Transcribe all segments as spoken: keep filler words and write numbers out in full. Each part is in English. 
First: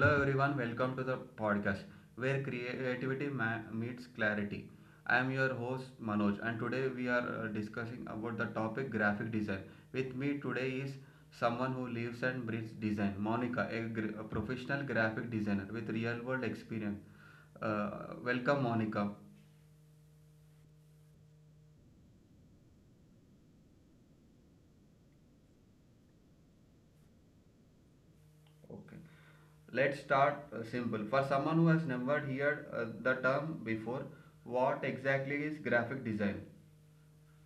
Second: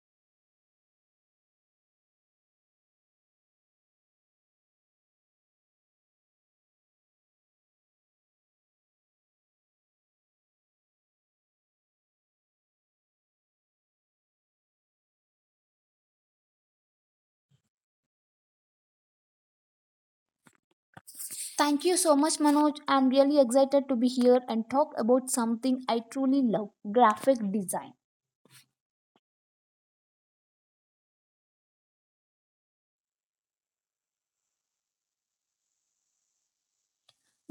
Hello everyone, welcome to the podcast where creativity ma- meets clarity. I am your host Manoj and today we are uh, discussing about the topic graphic design. With me today is someone who lives and breathes design, Monica, a, gr- a professional graphic designer with real world experience. Uh, welcome Monica. Thank you so much, Manoj. I'm really excited to be here and talk about something I truly love graphic design. Okay. Let's start uh, simple. For someone who has never heard uh, the term before, what exactly is graphic design?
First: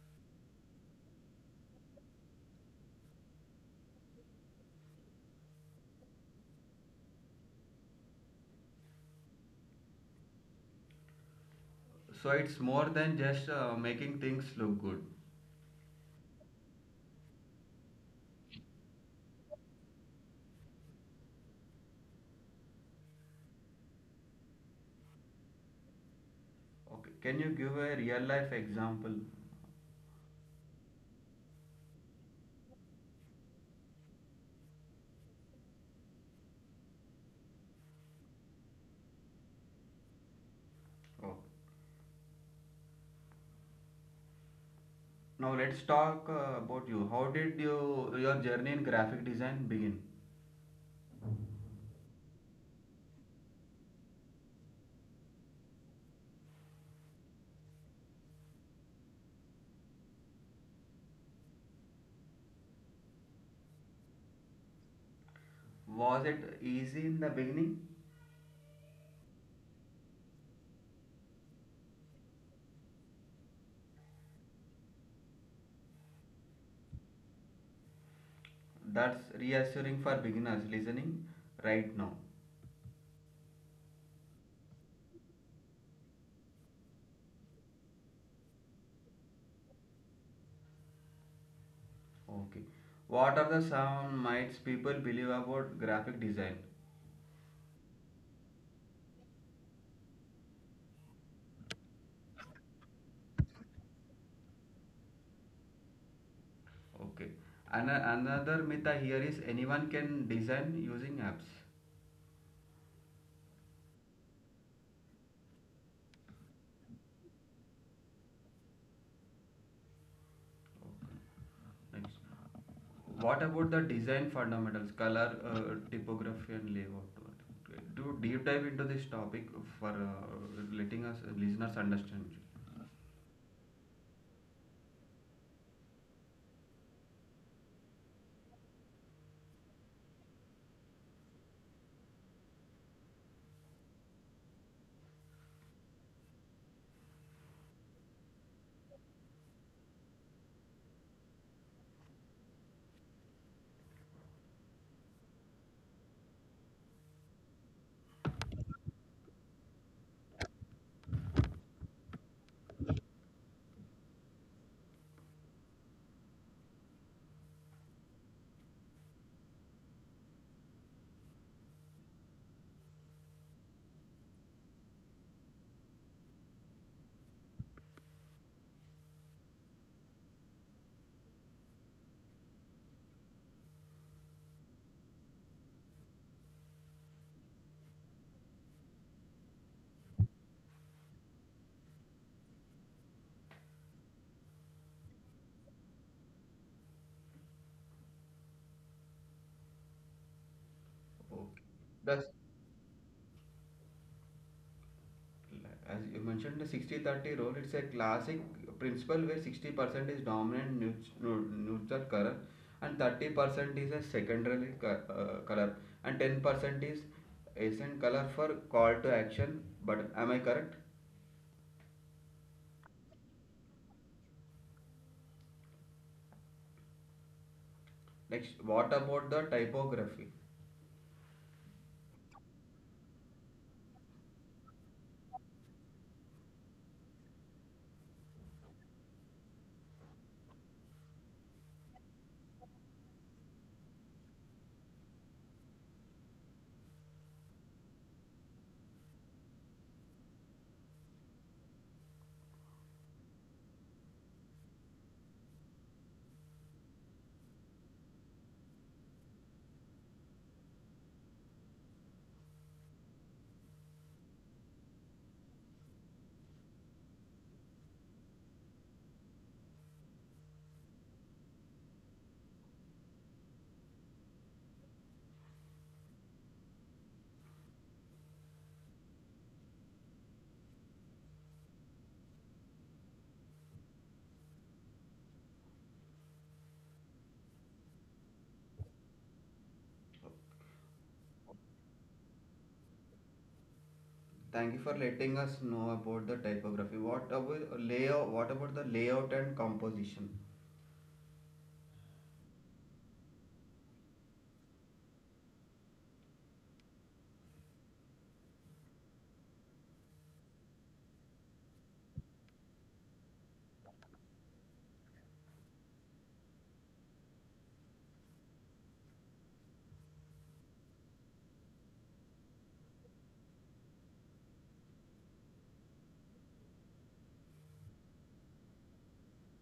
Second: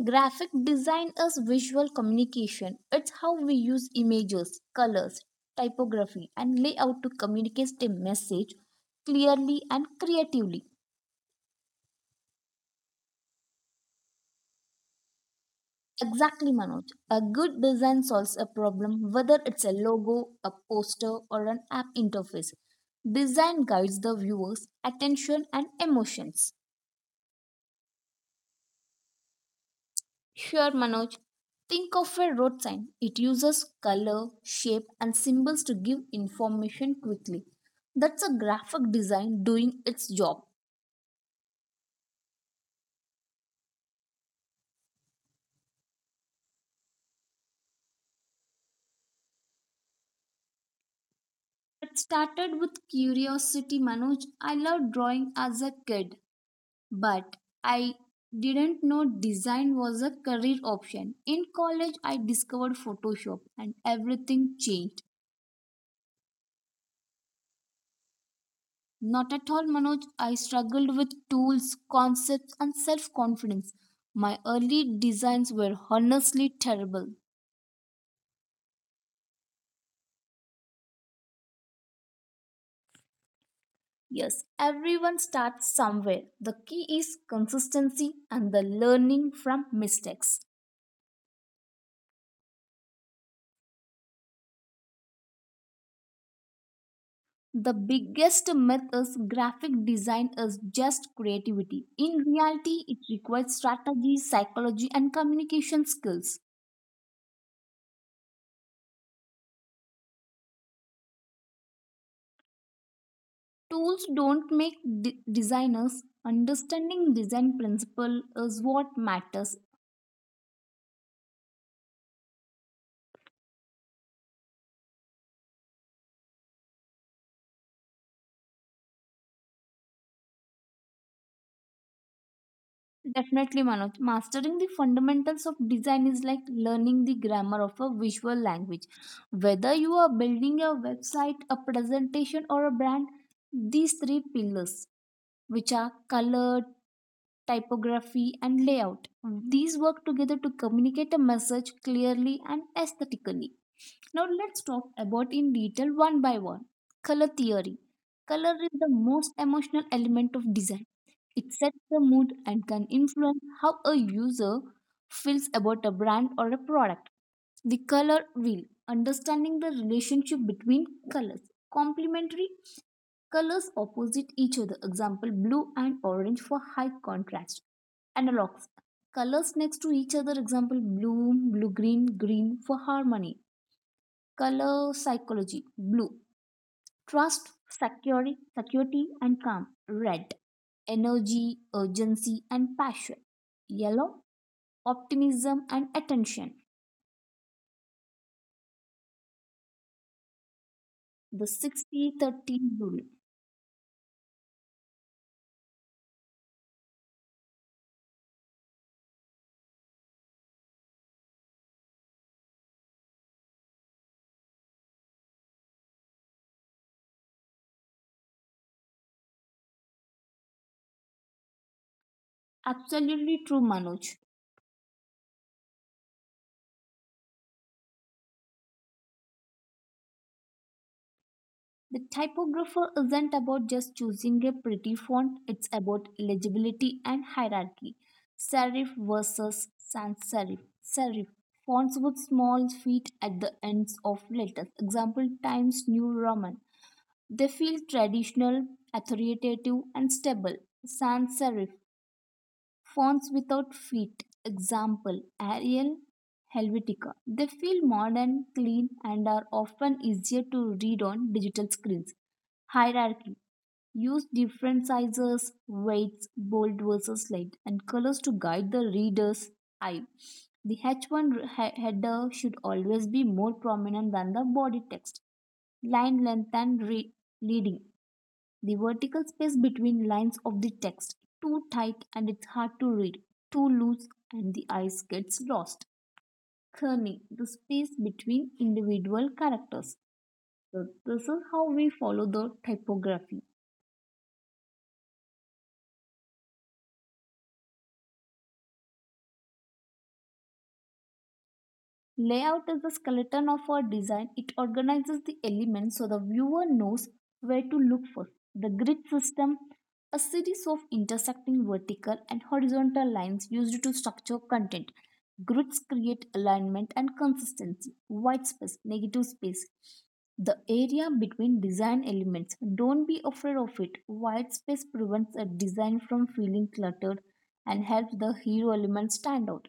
Graphic design is visual communication. It's how we use images, colors, typography, and layout to communicate a message clearly and creatively. So it's more than just uh, making things look good. Exactly, Manoj. A good design solves a problem, whether it's a logo, a poster, or an app interface. Design guides the viewer's attention and emotions. Okay, can you give a real life example? Sure, Manoj. Think of a road sign. It uses color, shape, and symbols to give information quickly. That's a graphic design doing its job. Oh. Now let's talk uh, about you. How did you your journey in graphic design begin? It started with curiosity, Manoj. I loved drawing as a kid, but I didn't know design was a career option. In college, I discovered Photoshop, and everything changed. Was it easy in the beginning? Not at all, Manoj. I struggled with tools, concepts, and self confidence. My early designs were honestly terrible. That's reassuring for beginners listening right now. Yes, everyone starts somewhere. The key is consistency and the learning from mistakes. Okay. What are the some myths people believe about graphic design? The biggest myth is graphic design is just creativity. In reality, it requires strategy, psychology, and communication skills. Okay. An- another myth I hear is anyone can design using apps. Tools don't make de- designers. Understanding design principle is what matters. Nice. What about the design fundamentals, color, uh, typography, and layout? Do deep dive into this topic for uh, letting us listeners understand. Definitely, Manoj. Mastering the fundamentals of design is like learning the grammar of a visual language. Whether you are building a website, a presentation, or a brand, these three pillars, which are color, typography, and layout, these work together to communicate a message clearly and aesthetically. Now let's talk about in detail one by one. Color theory. Color is the most emotional element of design. It sets the mood and can influence how a user feels about a brand or a product. The color wheel. Understanding the relationship between colors. Complementary colors opposite each other. Example, blue and orange for high contrast. Analogs. Colors next to each other. Example, blue, blue green, green for harmony. Color psychology. Blue, trust, security, security and calm. Red, energy, urgency and passion. Yellow, optimism and attention. Okay. The 60 Thus, thirty rule. as you mentioned, the sixty thirty rule, it's a classic principle where sixty percent is dominant neut- neu- neutral color and thirty percent is a secondary co- uh, color and ten percent is essential color for call to action. But am I correct? Absolutely true, Manoj. Next, what about the typography? The typographer isn't about just choosing a pretty font, it's about legibility and hierarchy. Serif versus sans serif. Serif fonts with small feet at the ends of letters. Example, Times New Roman. They feel traditional, authoritative, and stable. Sans serif fonts without feet, example Arial, Helvetica. They feel modern, clean, and are often easier to read on digital screens. Hierarchy. Use different sizes, weights, bold versus light, and colors to guide the reader's eye. The H one he- header should always be more prominent than the body text. Line length and re- leading. The vertical space between lines of the text, too tight and it's hard to read, too loose and the eyes gets lost. Kerning, the space between individual characters. So this is how we follow the typography. Thank you for letting us know about the typography. What about layout? What about the layout and composition? Layout is the skeleton of our design. It organizes the elements so the viewer knows where to look for. The grid system, a series of intersecting vertical and horizontal lines used to structure content. Grids create alignment and consistency. White space, negative space, the area between design elements. Don't be afraid of it. White space prevents a design from feeling cluttered and helps the hero element stand out.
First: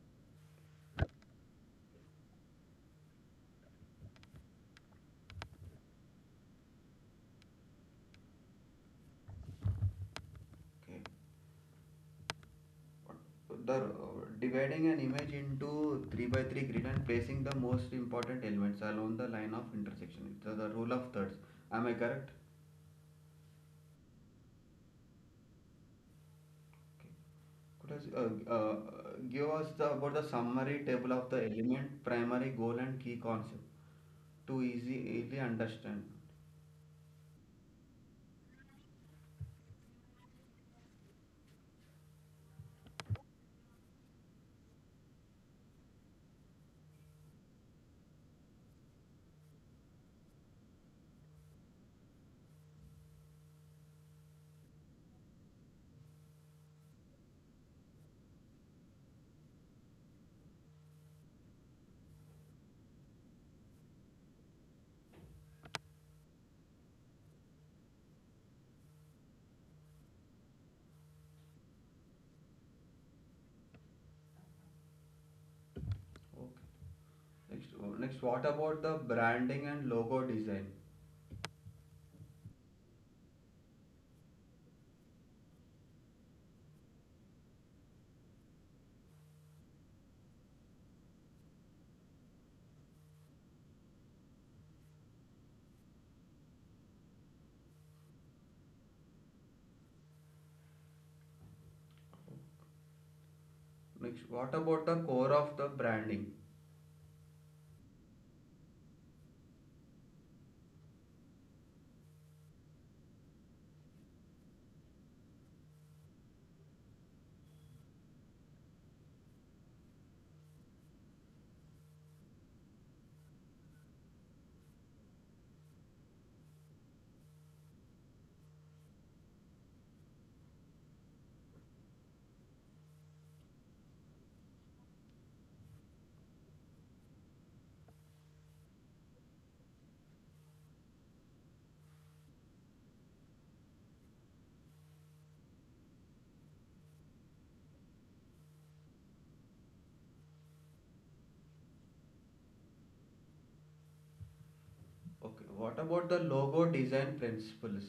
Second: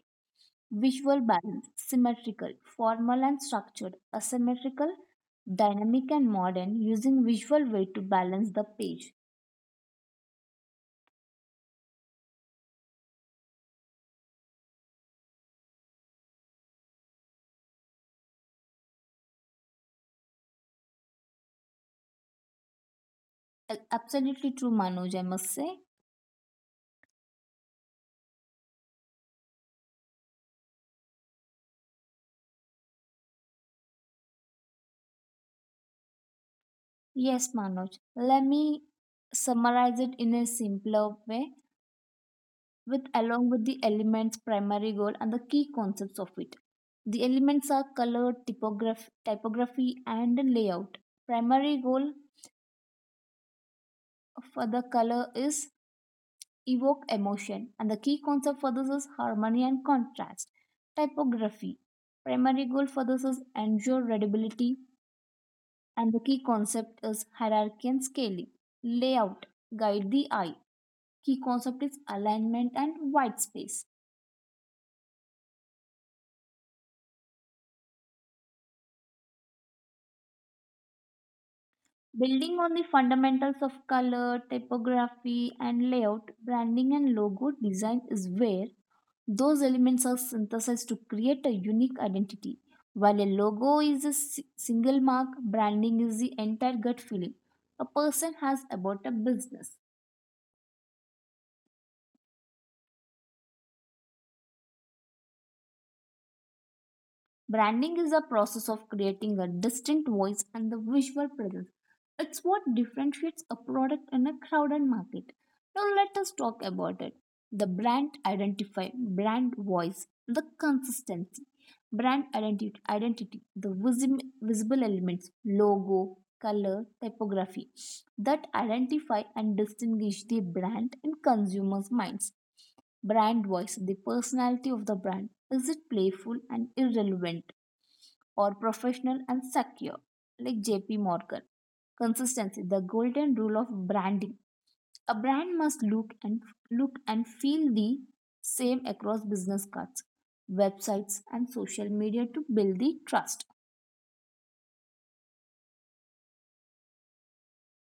Visual balance, symmetrical, formal and structured, asymmetrical, dynamic and modern, using visual way to balance the page. Okay. The uh, dividing an image into three by three grid and placing the most important elements along the line of intersection. It's uh, the rule of thirds. Am I correct? A- Absolutely true, Manoj, I must say. Okay. Could us, uh, uh, Give us the, about the summary table of the element, primary goal, and key concept to easy, easily understand. Yes, Manoj. Let me summarize it in a simpler way with along with the elements primary goal and the key concepts of it. The elements are color, typograph- typography and layout. Primary goal for the color is evoke emotion. And the key concept for this is harmony and contrast. Typography. Primary goal for this is ensure readability, and the key concept is hierarchy and scaling. Layout. Guide the eye. Key concept is alignment and white space. Oh. Next, Next, what about the branding and logo design? Building on the fundamentals of color, typography, and layout, branding and logo design is where those elements are synthesized to create a unique identity. While a logo is a si- single mark, branding is the entire gut feeling a person has about a business. Next, what about the core of the branding? Branding is a process of creating a distinct voice and the visual presence. It's what differentiates a product in a crowded market. Now let us talk about it. The brand identify, brand voice, the consistency, brand identity, identity the visi- visible elements, logo, color, typography that identify and distinguish the brand in consumers' minds. Brand voice, the personality of the brand, is it playful and irrelevant or professional and secure? Like J P Morgan. Consistency, the golden rule of branding. A brand must look and look and feel the same across business cards, websites and social media to build the trust. Okay, what about the logo design principles?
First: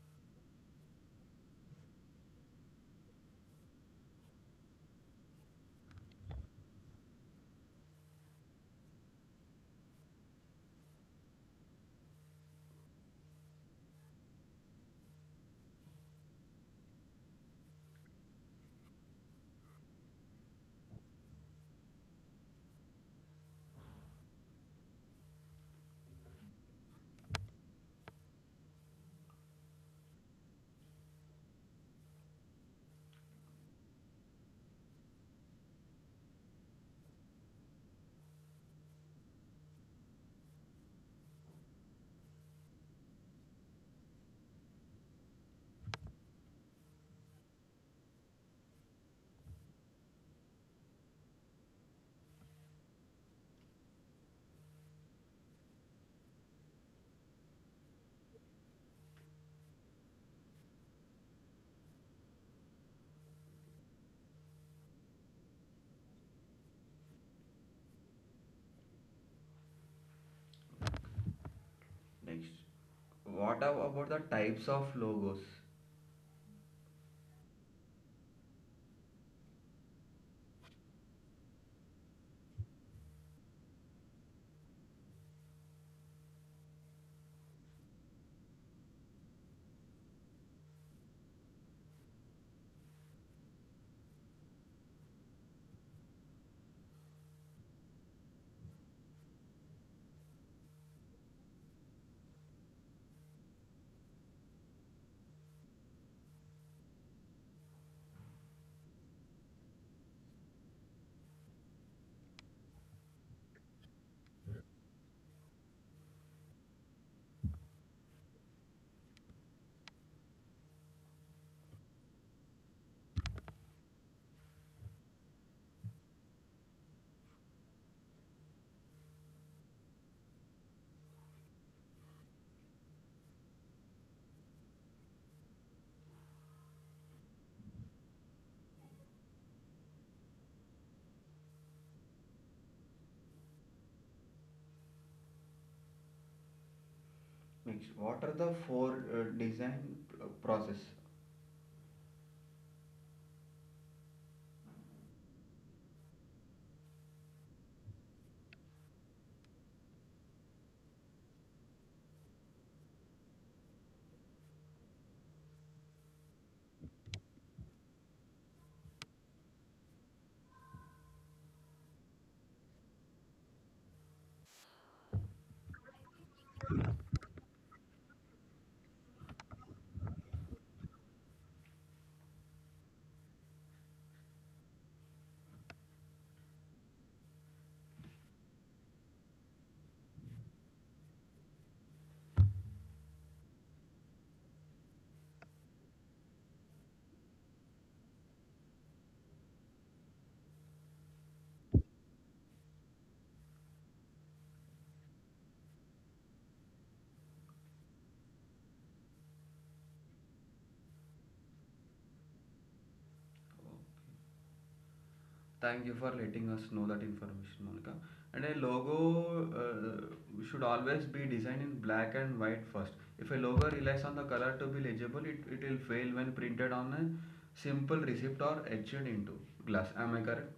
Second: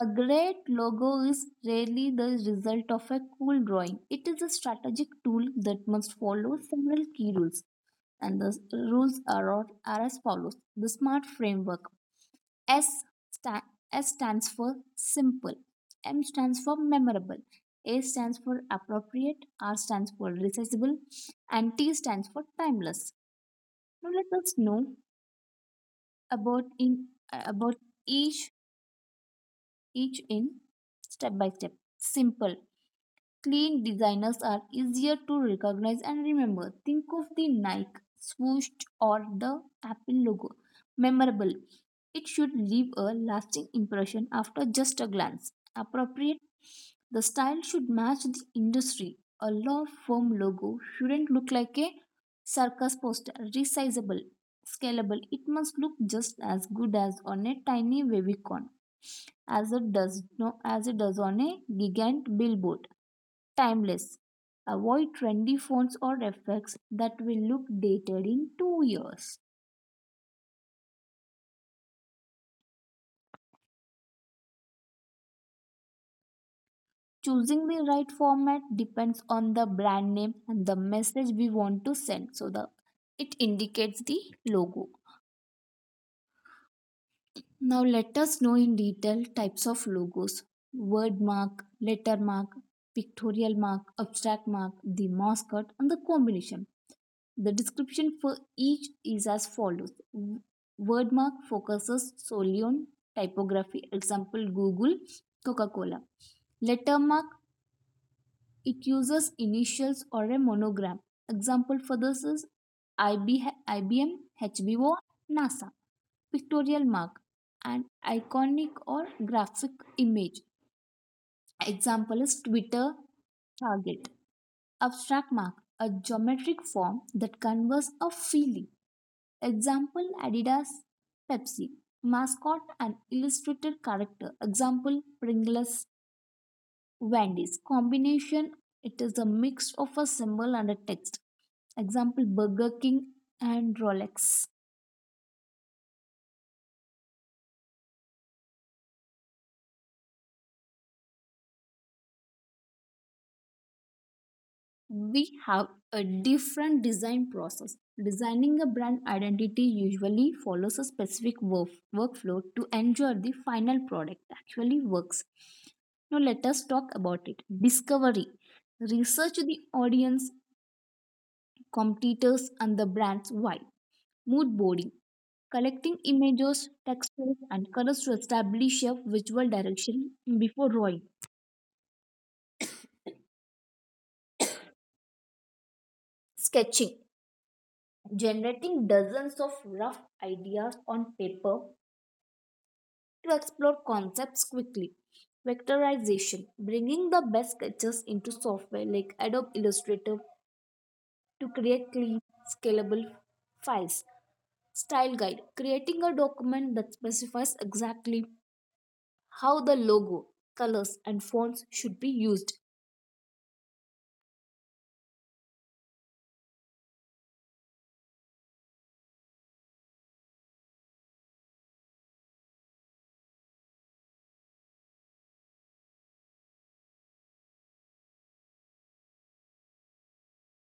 A great logo is rarely the result of a cool drawing. It is a strategic tool that must follow several key rules. And the rules are, are as follows. The SMART framework. S, sta- S stands for simple, M stands for memorable, A stands for appropriate, R stands for recognizable, and T stands for timeless. Now let us know about in uh, about each each in step by step. Simple. Clean designers are easier to recognize and remember. Think of the Nike swoosh or the Apple logo. Memorable. It should leave a lasting impression after just a glance. Appropriate. The style should match the industry. A law firm logo shouldn't look like a circus poster. Resizable. Scalable. It must look just as good as on a tiny wavy con as it does no, as it does on a gigant billboard. Timeless. Avoid trendy fonts or effects that will look dated in two years. Next, what about the types of logos? Choosing the right format depends on the brand name and the message we want to send. So the it indicates the logo. Now let us know in detail types of logos. Word mark, letter mark, pictorial mark, abstract mark, the mascot and the combination. The description for each is as follows. W- Wordmark focuses solely on typography, example Google, Coca Cola. Lettermark, it uses initials or a monogram. Example for this is IB, IBM, HBO, NASA. Pictorial mark, an iconic or graphic image. Example is Twitter, Target. Abstract mark, a geometric form that conveys a feeling. Example, Adidas, Pepsi. Mascot, an illustrated character. Example, Pringles, Wendy's. Combination, it is a mix of a symbol and a text. Example, Burger King and Rolex. Next, what are the four uh, design uh, process? We have a different design process. Designing a brand identity usually follows a specific work, workflow to ensure the final product actually works. Now, let us talk about it. Discovery. Research the audience, competitors, and the brand's why. Mood boarding. Collecting images, textures, and colors to establish a visual direction before drawing. Sketching. Generating dozens of rough ideas on paper to explore concepts quickly. Vectorization, bringing the best sketches into software like Adobe Illustrator to create clean, scalable files. Style guide, creating a document that specifies exactly how the logo, colors, and fonts should be used. Thank you for letting us know that information, Monica. And a logo uh, should always be designed in black and white first. If a logo relies on the color to be legible, it, it will fail when printed on a simple receipt or etched into glass. Am I correct?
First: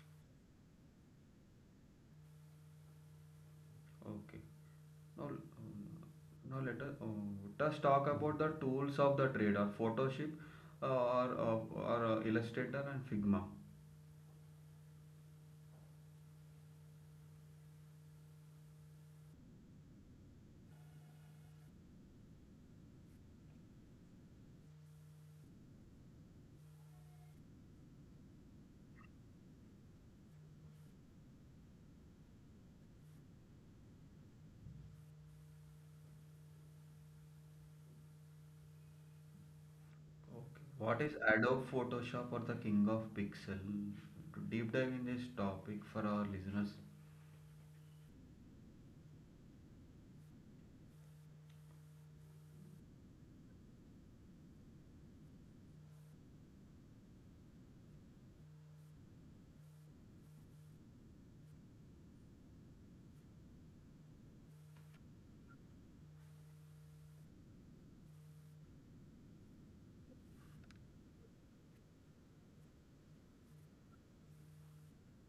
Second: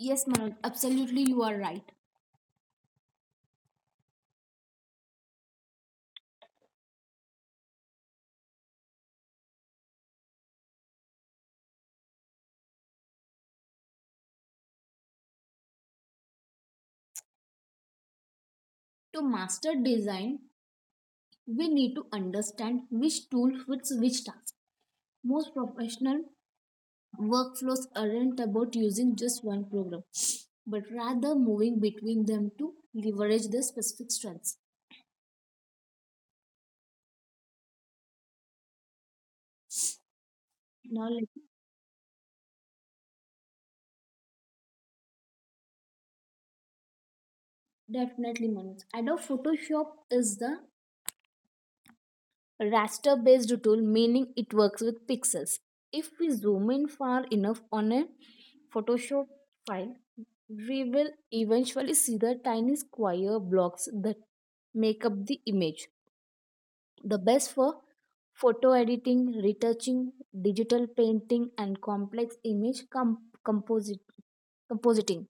Yes, Manoj, absolutely, you are right. Okay. Now, um, now let us, uh, us talk about the tools of the trade or Photoshop uh, or, uh, or uh, Illustrator and Figma. To master design, we need to understand which tool fits which task. Most professional workflows aren't about using just one program but rather moving between them to leverage their specific strengths. What Now, is let Adobe Photoshop or the King of Pixel? To deep dive in this topic for our listeners. Definitely, Manoj. Adobe Photoshop is the raster based tool, meaning it works with pixels. If we zoom in far enough on a Photoshop file, we will eventually see the tiny square blocks that make up the image. The best for photo editing, retouching, digital painting, and complex image com composit- compositing.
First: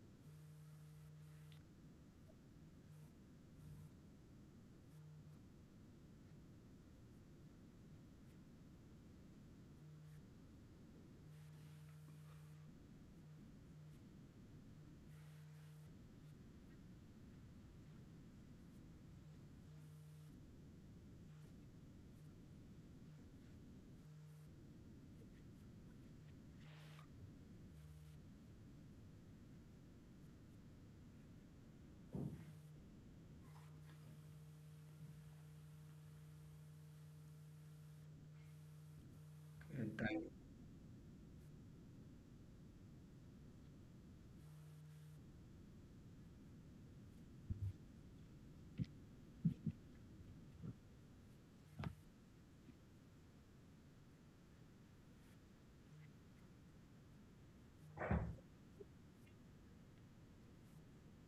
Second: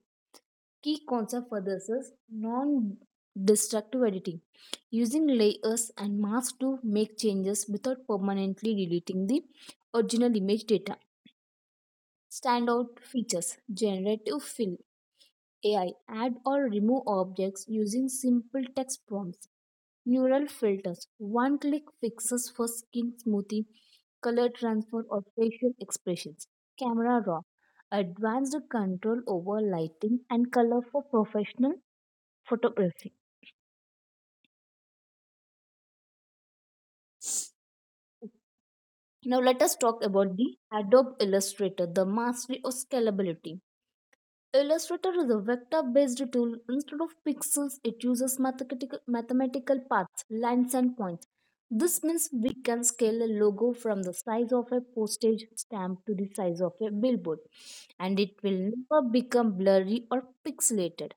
Key concept for this is non destructive editing, using layers and masks to make changes without permanently deleting the original image data. Standout features, generative fill, A I add or remove objects using simple text prompts. Neural filters, one click fixes for skin smoothing, color transfer, or facial expressions. Camera raw, advanced control over lighting and color for professional photography. Now let us uh, talk Thank you. about the Adobe Illustrator, the mastery of scalability. Illustrator is a vector-based tool. Instead of pixels, it uses mathematical, mathematical paths, lines, and points. This means we can scale a logo from the size of a postage stamp to the size of a billboard, and it will never become blurry or pixelated.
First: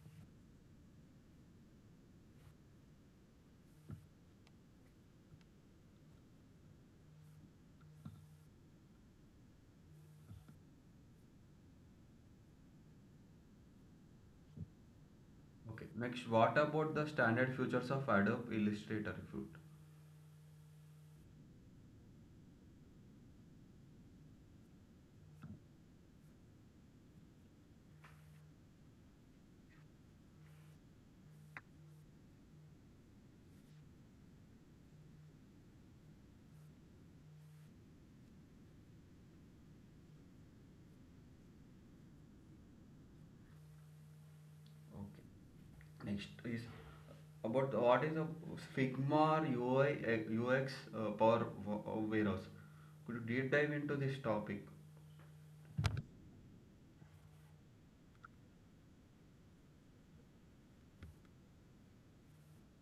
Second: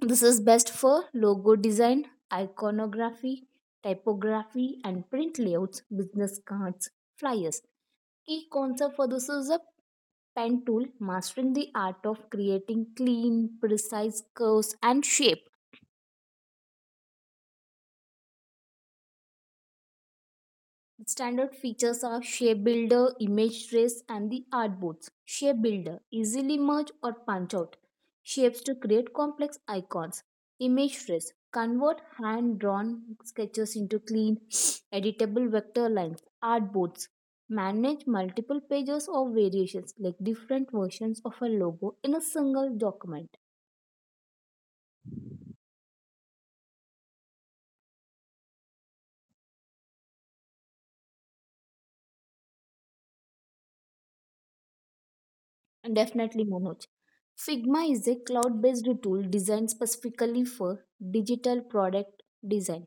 This is best for logo design, iconography, typography, and print layouts, business cards, flyers. Key concept for this is a pen tool, mastering the art of creating clean, precise curves and shapes. Okay. Next, what about the standard features of Adobe Illustrator? If you- Standard features are shape builder, image trace, and the artboards. Shape builder, easily merge or punch out shapes to create complex icons. Image trace, convert hand-drawn sketches into clean, editable vector lines. Artboards, manage multiple pages or variations like different versions of a logo in a single document. Okay. Next is about what is a Figma U I uh, U X uh, Power wa- uh, Warehouse. Could you deep dive into this topic? And definitely, Manoj. Figma is a cloud-based tool designed specifically for digital product design.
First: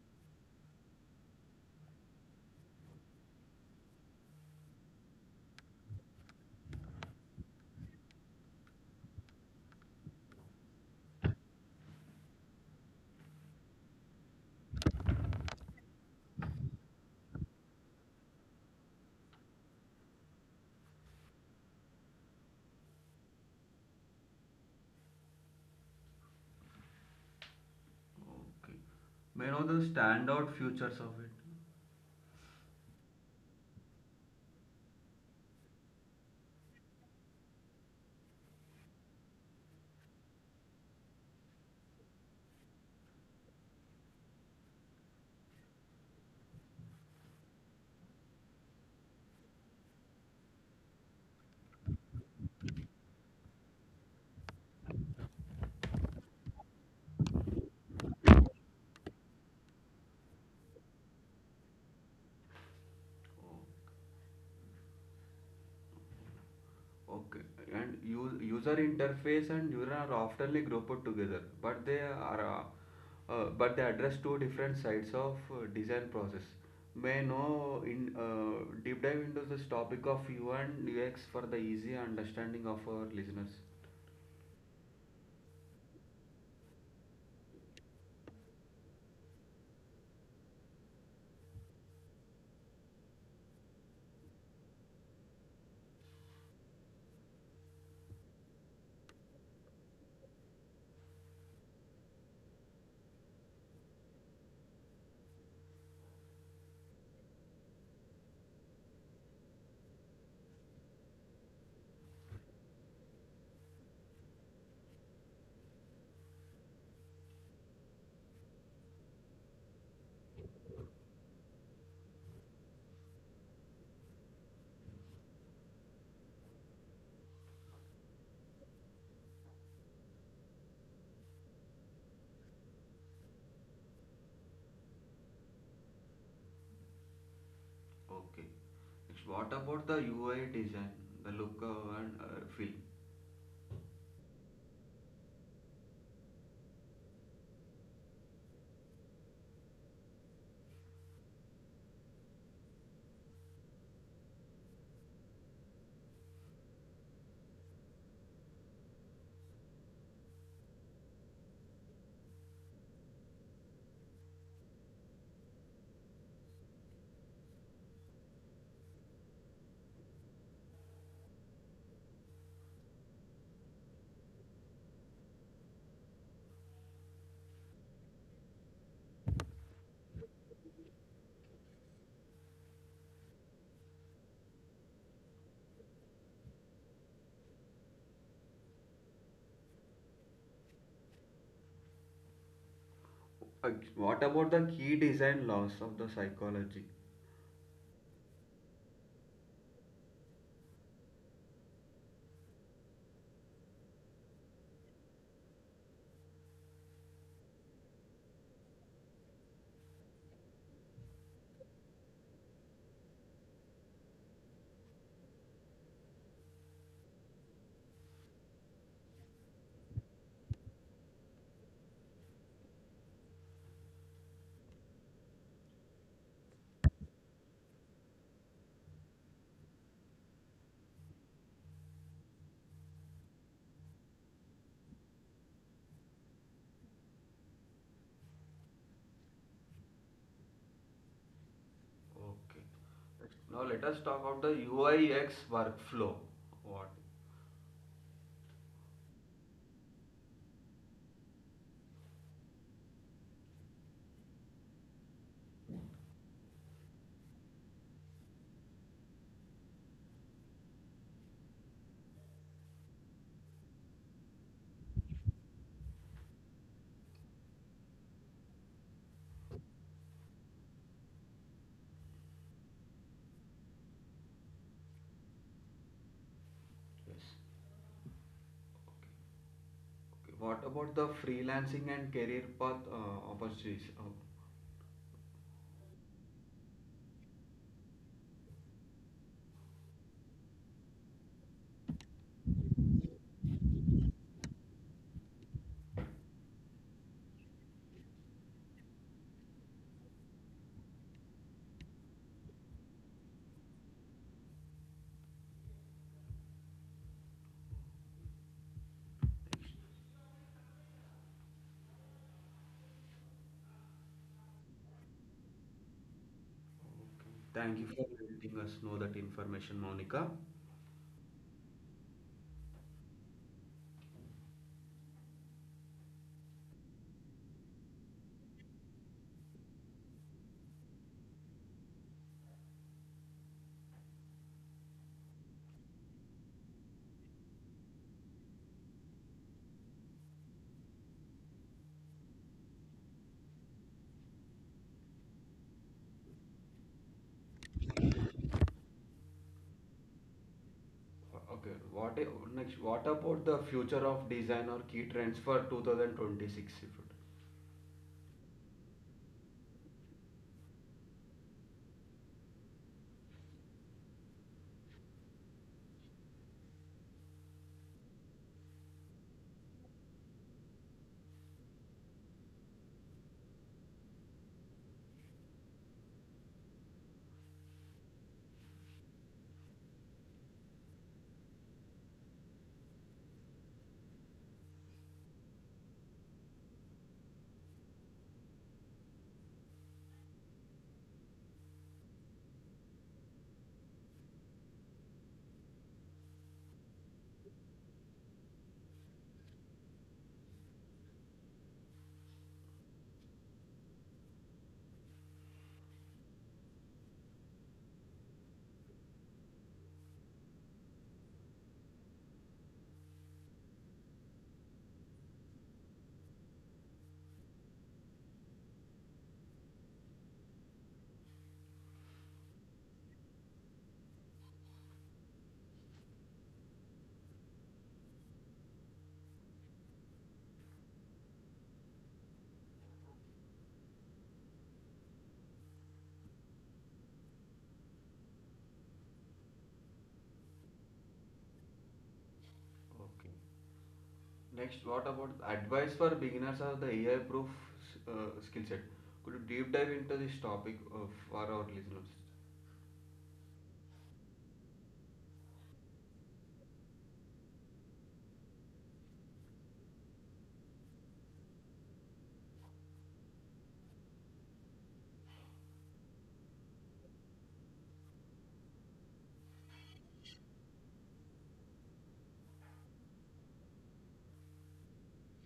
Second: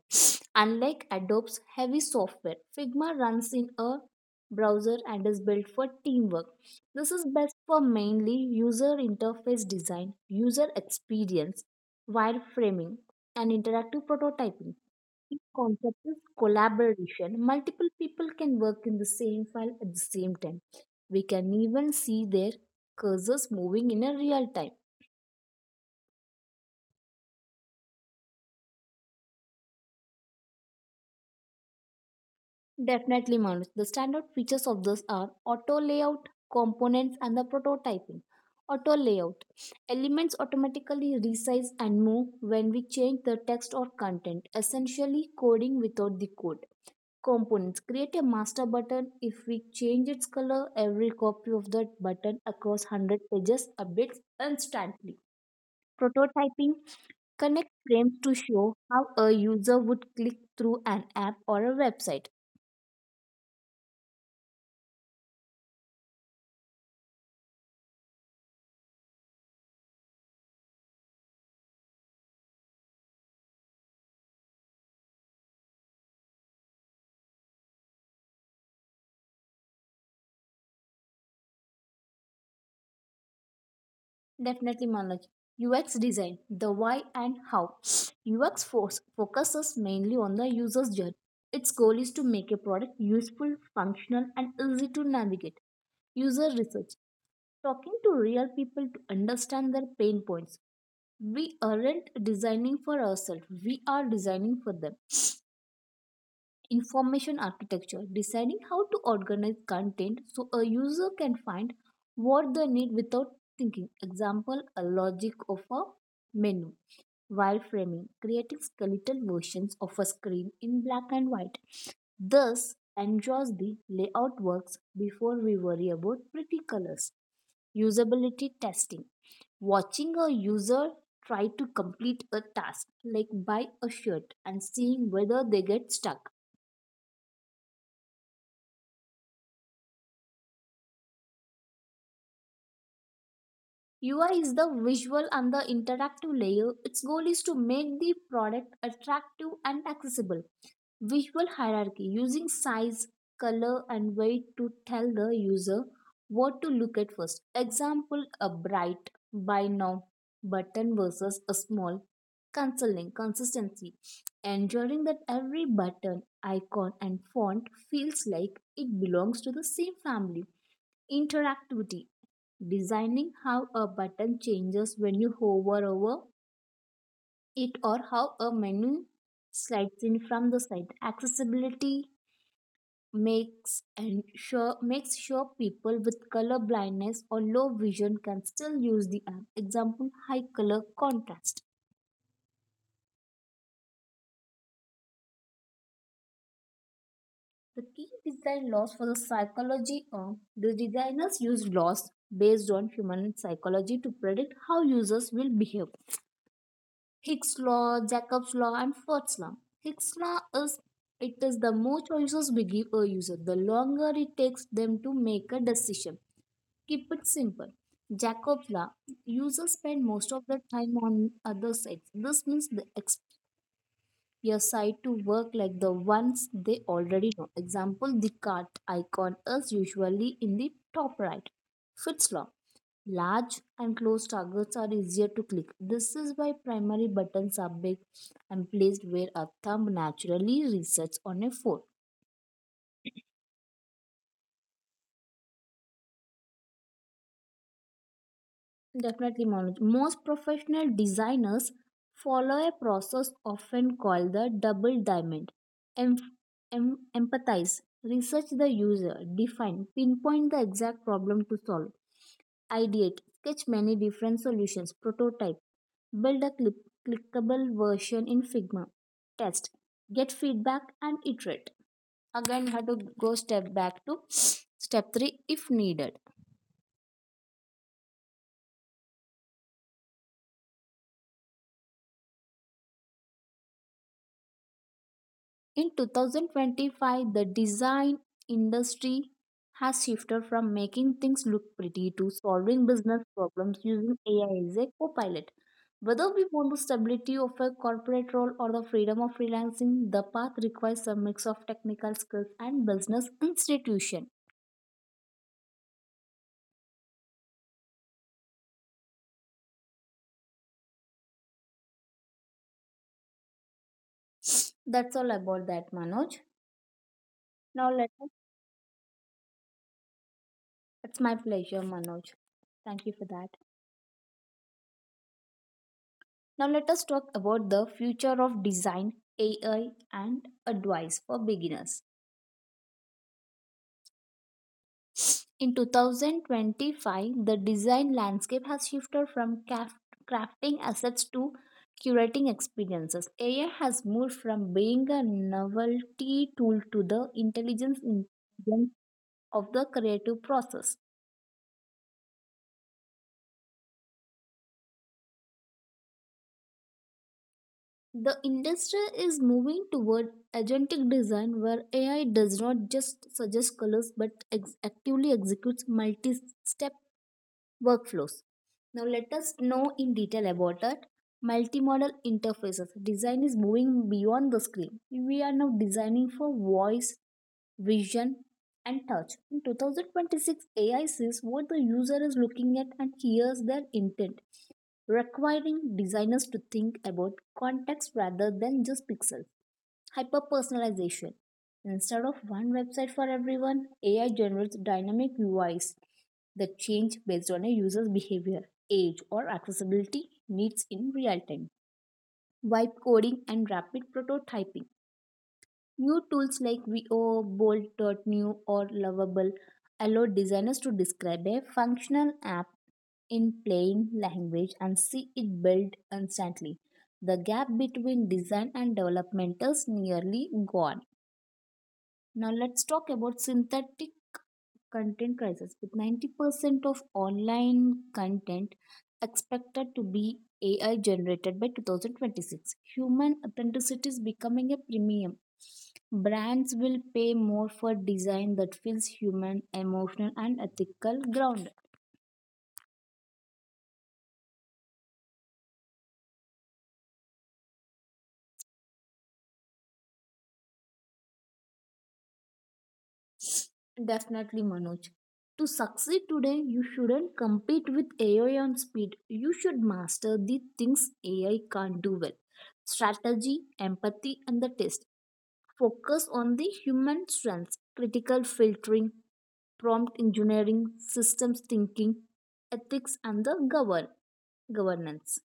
Unlike Adobe's heavy software, Figma runs in a browser and is built for teamwork. This is best for mainly user interface design, user experience, wireframing, and interactive prototyping. Key concept is collaboration. Multiple people can work in the same file at the same time. We can even see their cursors moving in a real time. Okay. May I know the standout features of it? Definitely, Manus. The standout features of this are auto layout, components, and the prototyping. Auto layout elements automatically resize and move when we change the text or content, essentially coding without the code. Components create a master button. If we change its color, every copy of that button across one hundred pages updates instantly. Prototyping connect frames to show how a user would click through an app or a website. Okay, and u- user interface and neuron are oftenly grouped together, but they are uh, uh, but they address two different sides of uh, design process. May know in uh, deep dive into this topic of U and U X for the easy understanding of our listeners. Definitely, Manoj. U X design, the why and how. U X force focuses mainly on the user's journey. Its goal is to make a product useful, functional, and easy to navigate. User research, talking to real people to understand their pain points. We aren't designing for ourselves, we are designing for them. Information architecture, deciding how to organize content so a user can find what they need without thinking. Example, a logic of a menu. Wireframing, creating skeletal versions of a screen in black and white, thus ensures the layout works before we worry about pretty colors. Usability testing, watching a user try to complete a task like buy a shirt and seeing whether they get stuck. Okay. Next, what about the U I design, the look uh, and uh, feel? U I is the visual and the interactive layer. Its goal is to make the product attractive and accessible. Visual hierarchy, using size, color, and weight to tell the user what to look at first. Example, a bright buy now button versus a small consoling consistency. Ensuring that every button, icon, and font feels like it belongs to the same family. Interactivity, designing how a button changes when you hover over it or how a menu slides in from the side. Accessibility makes and sure makes sure people with color blindness or low vision can still use the app. Example, high color contrast. Uh, what about the key design laws of the psychology? The key design laws for the psychology of the designers use laws based on human psychology to predict how users will behave. Hicks law, Jacobs law, and Firth's law. Hicks law is it is the more choices we give a user, the longer it takes them to make a decision. Keep it simple. Jacobs law, users spend most of their time on other sites. This means they expect your site to work like the ones they already know. Example: the cart icon is usually in the top right. Fitz law, large and closed targets are easier to click. This is why primary buttons are big and placed where a thumb naturally resets on a phone. Okay. Now let us talk about the U I U X workflow. What? Definitely, Manoj. Most professional designers follow a process often called the double diamond. Em- em- empathize, research the user. Define, pinpoint the exact problem to solve. Ideate, sketch many different solutions. Prototype, build a clip, clickable version in Figma. Test, get feedback, and iterate. Again, you have to go step back to step three if needed. Yes. What about the freelancing and career path uh, opportunities? Uh, In two thousand twenty-five, the design industry has shifted from making things look pretty to solving business problems using A I as a co-pilot. Whether we want the stability of a corporate role or the freedom of freelancing, the path requires a mix of technical skills and business institution. That's all about that, Manoj. Okay. Thank Now you for let us, letting us know that information, Monica. it's my pleasure, Manoj. Thank you for that. Now let us talk about the future of design, A I, and advice for beginners. In twenty twenty-five, the design landscape has shifted from craft- crafting assets to curating experiences. A I has moved from being a novelty tool to the intelligence engine of the creative process. Uh, Okay, what i- next? What about the future of design or key trends for two thousand twenty-six? If it- The industry is moving toward agentic design where A I does not just suggest colors but ex- actively executes multi-step workflows. Now let us know in detail about that. Multimodal interfaces. Design is moving beyond the screen. We are now designing for voice, vision, and touch. In twenty twenty-six, A I sees what the user is looking at and hears their intent, requiring designers to think about context rather than just pixels. Hyper personalization. Instead of one website for everyone, A I generates dynamic U Is that change based on a user's behavior, age, or accessibility needs in real time. Vibe coding and rapid prototyping. New tools like V O, Bolt.new, or Lovable allow designers to describe a functional app in plain language and see it built instantly. The gap between design and development is nearly gone. Now let's talk about synthetic content crisis. With ninety percent of online content expected to be A I generated by twenty twenty-six, human authenticity is becoming a premium. Brands will pay more for design that feels human, emotional, and ethical ground. Okay. Next, what about advice for beginners or the A I-proof uh, skill set? Could you deep dive into this topic uh, for our listeners? Definitely, Manoj. To succeed today, you shouldn't compete with A I on speed. You should master the things A I can't do well: strategy, empathy, and the test. Focus on the human strengths: critical filtering, prompt engineering, systems thinking, ethics, and the govern- governance.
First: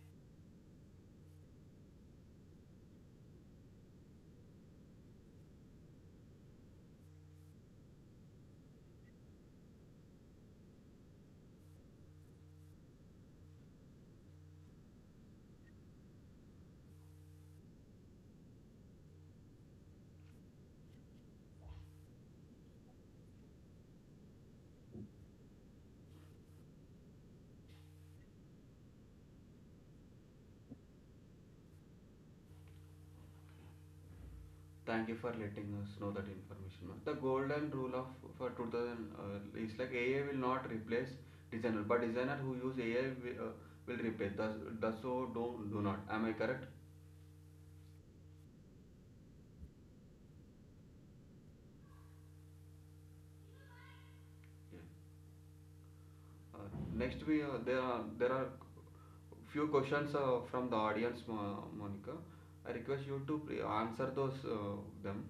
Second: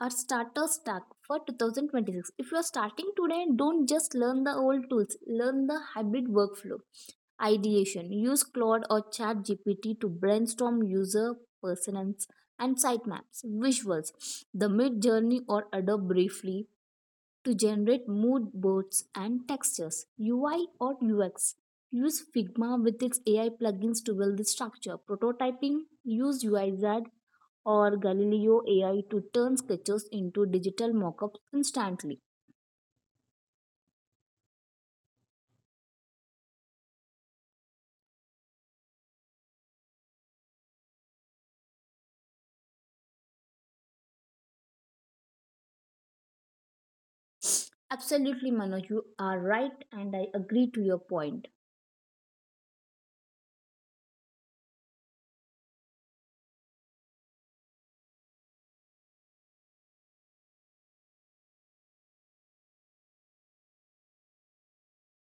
Our starter stack for two thousand twenty-six. If you are starting today, don't just learn the old tools, learn the hybrid workflow. Ideation, use Claude or ChatGPT to brainstorm user personas and sitemaps. Visuals, the mid journey or Adobe briefly to generate mood boards and textures. U I or U X, use Figma with its A I plugins to build the structure. Prototyping, use U I Z or Galileo A I to turn sketches into digital mock-ups instantly. Thank you for letting us know that information, ma'am. The golden rule of for two thousand uh, is like A I will not replace designer, but designer who use A I will, uh, will replace. Thus, thus so do do not. Am I correct? Absolutely, Manoj, you are right, and I agree to your point. Yeah. Uh, Next we uh, there are there are few questions uh, from the audience, Monica. I request you to answer those uh, them.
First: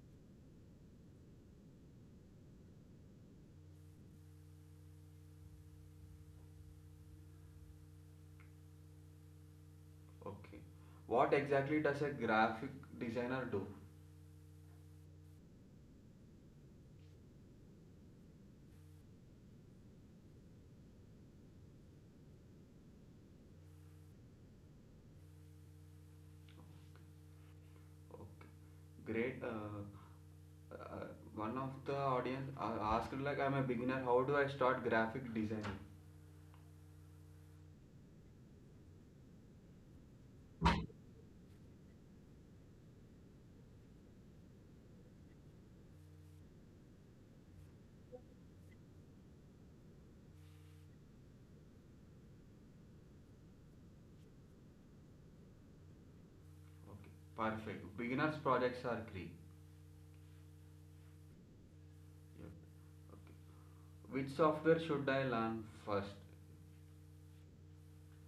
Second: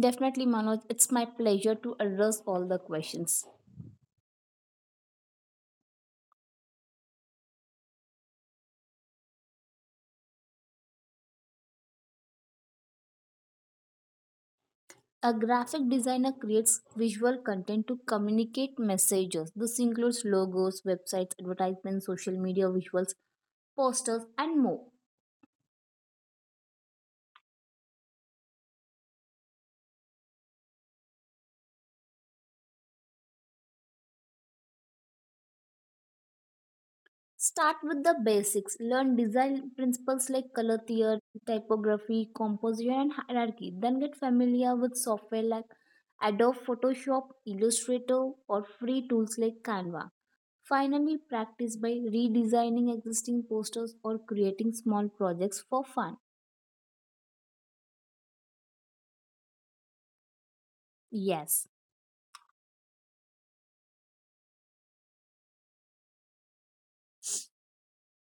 Definitely, Manoj, it's my pleasure to address all the questions. Okay. What exactly does a graphic designer do? A graphic designer creates visual content to communicate messages. This includes logos, websites, advertisements, social media visuals, posters, and more. Okay. Great. Uh, uh, One of the audience uh, asked like I'm a beginner, how do I start graphic designing? Start with the basics. Learn design principles like color theory, typography, composition, and hierarchy. Then get familiar with software like Adobe Photoshop, Illustrator, or free tools like Canva. Finally, practice by redesigning existing posters or creating small projects for fun. Okay, perfect. Beginners projects are free? Yes, Yep. Which software should I learn first?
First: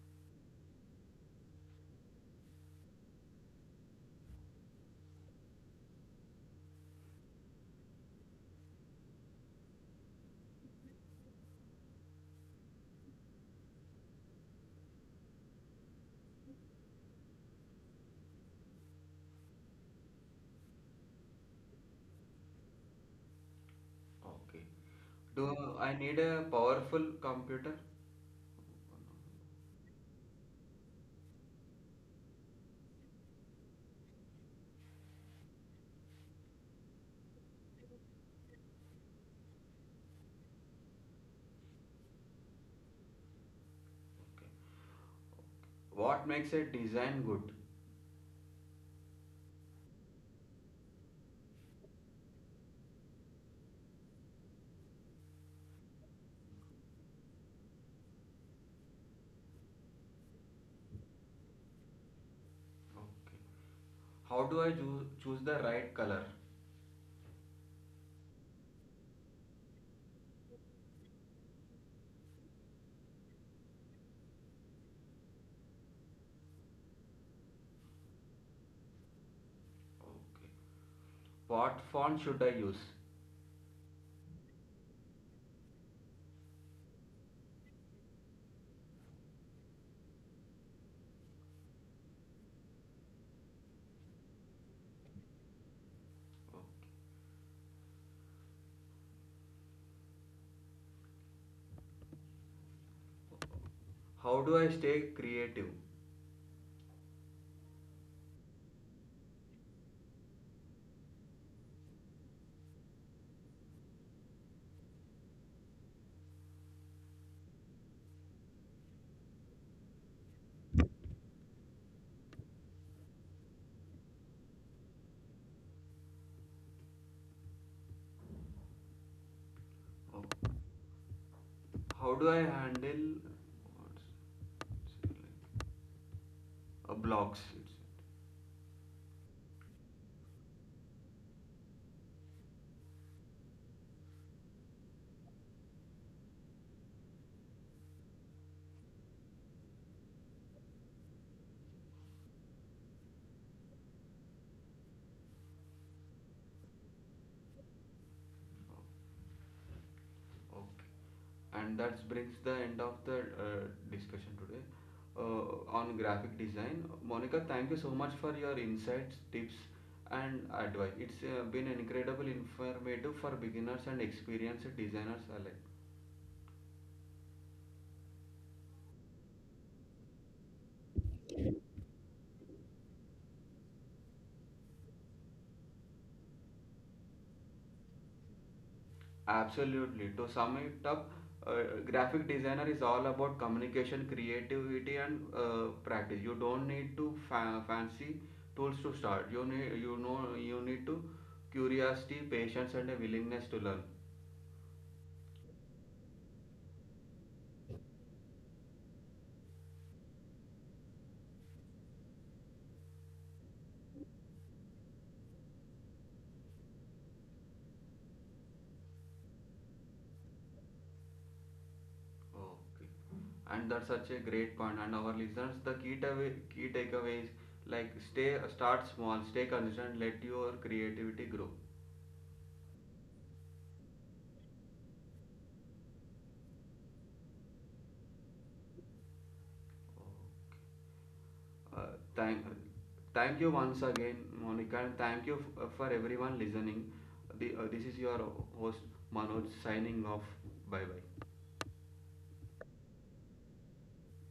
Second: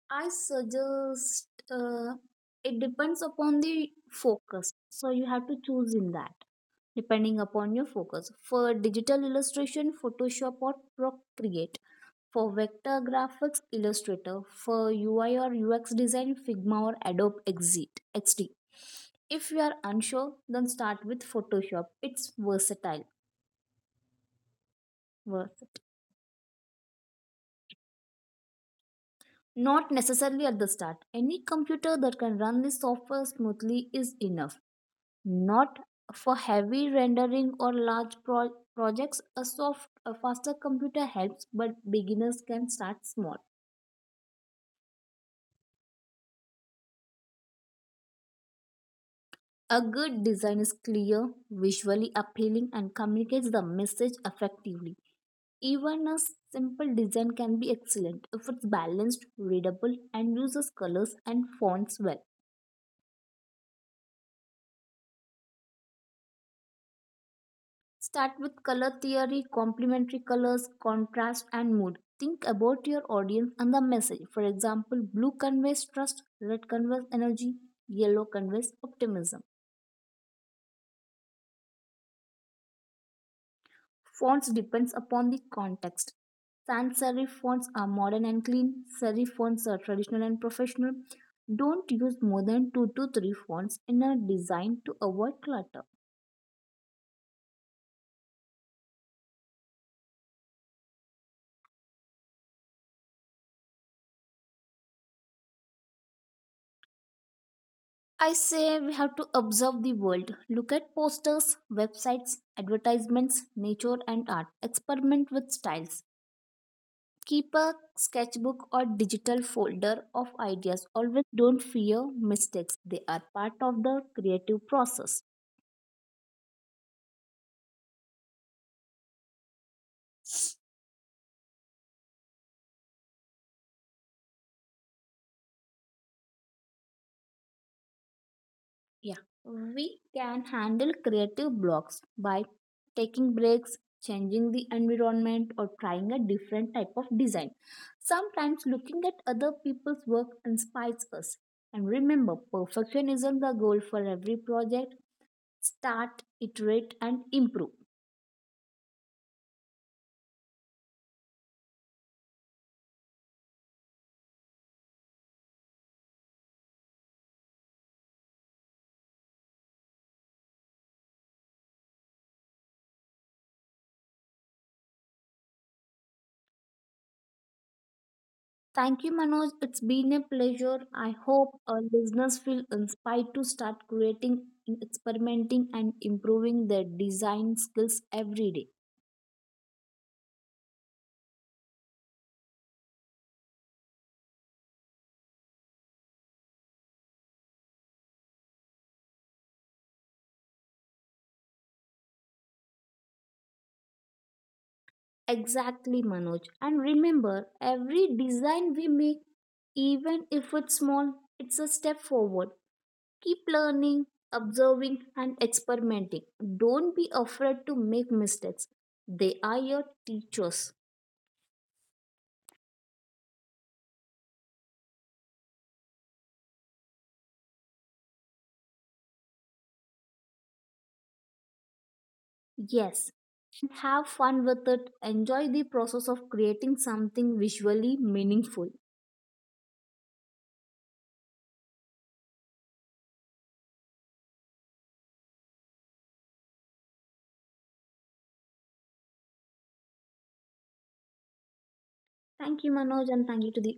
I suggest uh, it depends upon the focus. So you have to choose in that. Depending upon your focus. For digital illustration, Photoshop or Procreate. For vector graphics, Illustrator. For U I or U X design, Figma or Adobe Exit X D. If you are unsure, then start with Photoshop. It's versatile. Okay. Do Versatile. I need a powerful computer? Not necessarily at the start. Any computer that can run this software smoothly is enough. Not for heavy rendering or large pro- projects, a soft a faster computer helps, but beginners can start small. Okay. What makes a design good? A good design is clear, visually appealing, and communicates the message effectively. Even a simple design can be excellent if it's balanced, readable, and uses colors and fonts well. Okay. How do I choo- choose the right color? Start with color theory, complementary colors, contrast, and mood. Think about your audience and the message. For example, blue conveys trust, red conveys energy, yellow conveys optimism. Okay. What font should I use? Fonts depends upon the context. Sans serif fonts are modern and clean. Serif fonts are traditional and professional. Don't use more than two to three fonts in a design to avoid clutter. Okay. How do I stay creative? I say we have to observe the world. Look at posters, websites, advertisements, nature and art. Experiment with styles. Keep a sketchbook or digital folder of ideas. Always don't fear mistakes. They are part of the creative process. Okay. How do I handle uh, blocks? Yeah, we can handle creative blocks by taking breaks, changing the environment, or trying a different type of design. Sometimes looking at other people's work inspires us. And remember, perfection isn't the goal for every project. Start, iterate, and improve. Okay. And that brings the end of the uh, discussion today uh, on graphic design. Monica, thank you so much for your insights, tips, and advice. It's uh, been incredible informative for beginners and experienced designers alike. Thank you, Manoj. It's been a pleasure. I hope our listeners feel inspired to start creating, experimenting, and improving their design skills every day. Absolutely. To sum it up, uh, graphic designer is all about communication, creativity, and uh, practice. You don't need to fa- fancy tools to start. You need you know you need to curiosity, patience, and a willingness to learn. Exactly, Manoj. And remember, every design we make, even if it's small, it's a step forward. Keep learning, observing, and experimenting. Don't be afraid to make mistakes. They are your teachers. Okay. And that's such a great point. And our listeners, the key takeaway, key takeaways like stay, start small, stay consistent, let your creativity grow. Yes. And have fun with it. Enjoy the process of creating something visually meaningful. Uh, thank, Thank you once again, Monica, and thank you f- uh, for everyone listening. The, uh, this is your host Manoj signing off. Bye bye. Thank you, Manoj, and thank you to the